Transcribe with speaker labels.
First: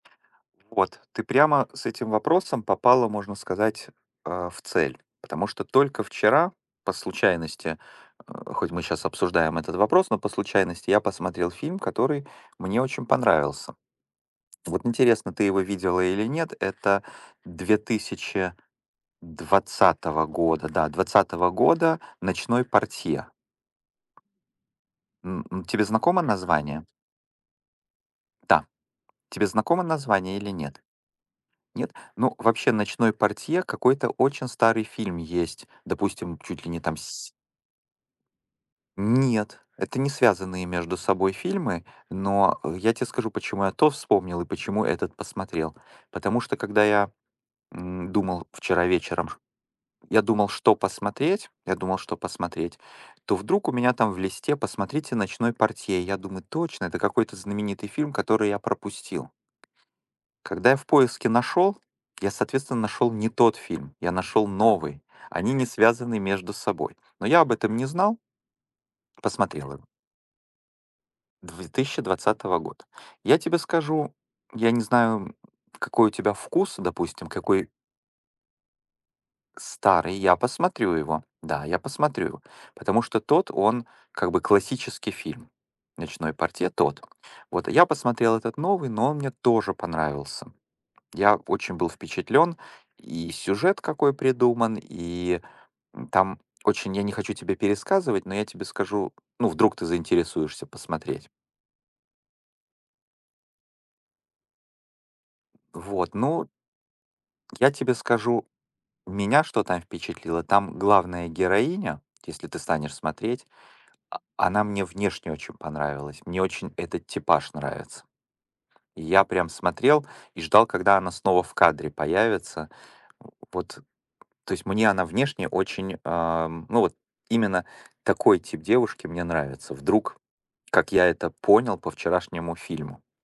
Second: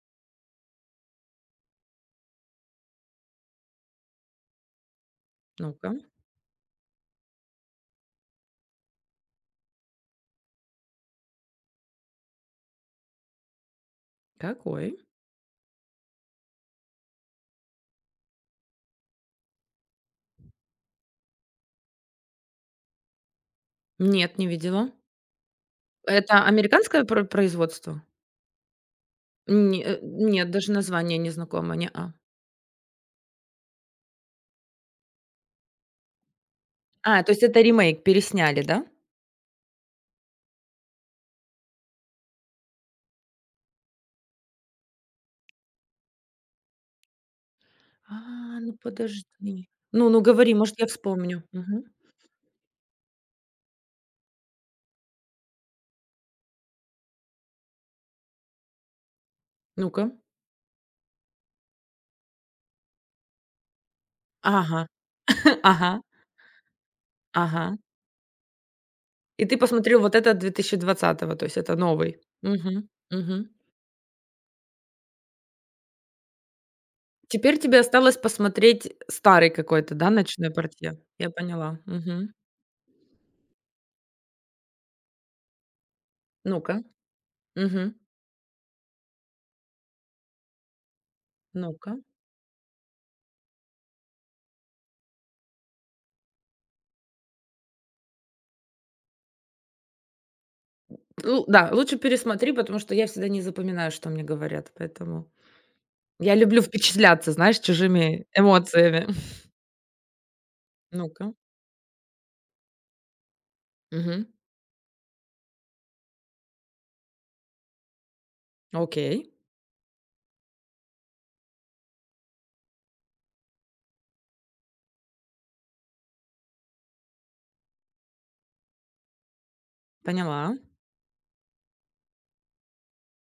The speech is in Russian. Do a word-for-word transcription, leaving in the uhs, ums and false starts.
Speaker 1: Вот ты прямо с этим вопросом попала, можно сказать, э, в цель, потому что
Speaker 2: Ну-ка.
Speaker 1: только вчера по случайности, э, хоть мы сейчас обсуждаем этот вопрос, но по случайности, я посмотрел фильм, который мне очень понравился. Вот
Speaker 2: Какой?
Speaker 1: интересно, ты его видела или нет. Это две тысячи двадцатого года, да, двадцатого года, "Ночной портье".
Speaker 2: Нет, не видела.
Speaker 1: М, м. Тебе знакомо
Speaker 2: Это
Speaker 1: название?
Speaker 2: американское пр производство?
Speaker 1: Да. Тебе знакомо
Speaker 2: Не,
Speaker 1: название или
Speaker 2: нет, даже
Speaker 1: нет?
Speaker 2: название не знакомо,
Speaker 1: Нет?
Speaker 2: не-а.
Speaker 1: Ну, вообще, "Ночной портье" какой-то очень старый фильм есть. Допустим, чуть ли не там
Speaker 2: А,
Speaker 1: с
Speaker 2: то есть, это ремейк пересняли, да?
Speaker 1: Нет, это не связанные между собой фильмы, но я тебе скажу, почему я то вспомнил и почему этот посмотрел. Потому что когда я, м, думал
Speaker 2: А, ну
Speaker 1: вчера вечером ш
Speaker 2: подожди. Ну ну
Speaker 1: я думал,
Speaker 2: говори,
Speaker 1: что
Speaker 2: может, я вспомню.
Speaker 1: посмотреть, я
Speaker 2: Мгм.
Speaker 1: думал, что посмотреть, то вдруг у меня там в листе: "Посмотрите "Ночной портье"". Я думаю: "Точно, это какой-то знаменитый фильм, который я пропустил".
Speaker 2: Ну-ка.
Speaker 1: Когда я в поиске нашёл, я, соответственно, нашёл не тот фильм, я нашёл
Speaker 2: Ага,
Speaker 1: новый. Они не
Speaker 2: ага.
Speaker 1: связаны между собой, но я об этом
Speaker 2: Ага.
Speaker 1: не знал.
Speaker 2: И ты
Speaker 1: Посмотрел его.
Speaker 2: посмотрел вот этот две тысячи двадцатый, то есть
Speaker 1: две
Speaker 2: это
Speaker 1: тысячи
Speaker 2: новый.
Speaker 1: двадцатого года.
Speaker 2: Мгм,
Speaker 1: Я
Speaker 2: мгм.
Speaker 1: тебе скажу, я не знаю, какой у тебя вкус, допустим,
Speaker 2: Теперь
Speaker 1: какой
Speaker 2: тебе осталось посмотреть старый какой-то, да,
Speaker 1: Старый я
Speaker 2: "Ночной
Speaker 1: посмотрю
Speaker 2: портье".
Speaker 1: его.
Speaker 2: Я
Speaker 1: Да,
Speaker 2: поняла.
Speaker 1: я посмотрю
Speaker 2: Мгм.
Speaker 1: его. Потому что тот он, как бы, классический фильм, "Ночной портье"
Speaker 2: Ну-ка.
Speaker 1: тот. Вот. Я
Speaker 2: Мгм.
Speaker 1: посмотрел этот новый, но он мне тоже понравился. Я очень был
Speaker 2: Ну-ка.
Speaker 1: впечатлён, и сюжет какой придуман, и, м, там очень я не хочу тебе пересказывать, но я тебе скажу Ну, вдруг ты заинтересуешься посмотреть.
Speaker 2: Ну да, лучше пересмотри, потому что я всегда не запоминаю, что мне говорят, поэтому
Speaker 1: Вот,
Speaker 2: я
Speaker 1: ну
Speaker 2: люблю впечатляться, знаешь,
Speaker 1: Я тебе
Speaker 2: чужими
Speaker 1: скажу,
Speaker 2: эмоциями.
Speaker 1: меня что там впечатлило? Там главная
Speaker 2: Ну-ка.
Speaker 1: героиня, если ты станешь смотреть, а,
Speaker 2: Мгм.
Speaker 1: она мне внешне очень понравилась. Мне очень этот типаж нравится. Я
Speaker 2: Окей.
Speaker 1: прям смотрел и ждал, когда она снова в кадре появится. Вот, то есть мне она внешне очень, ам, ну, вот именно такой тип девушки мне нравится. Вдруг,
Speaker 2: Поняла.
Speaker 1: как я это понял по вчерашнему фильму.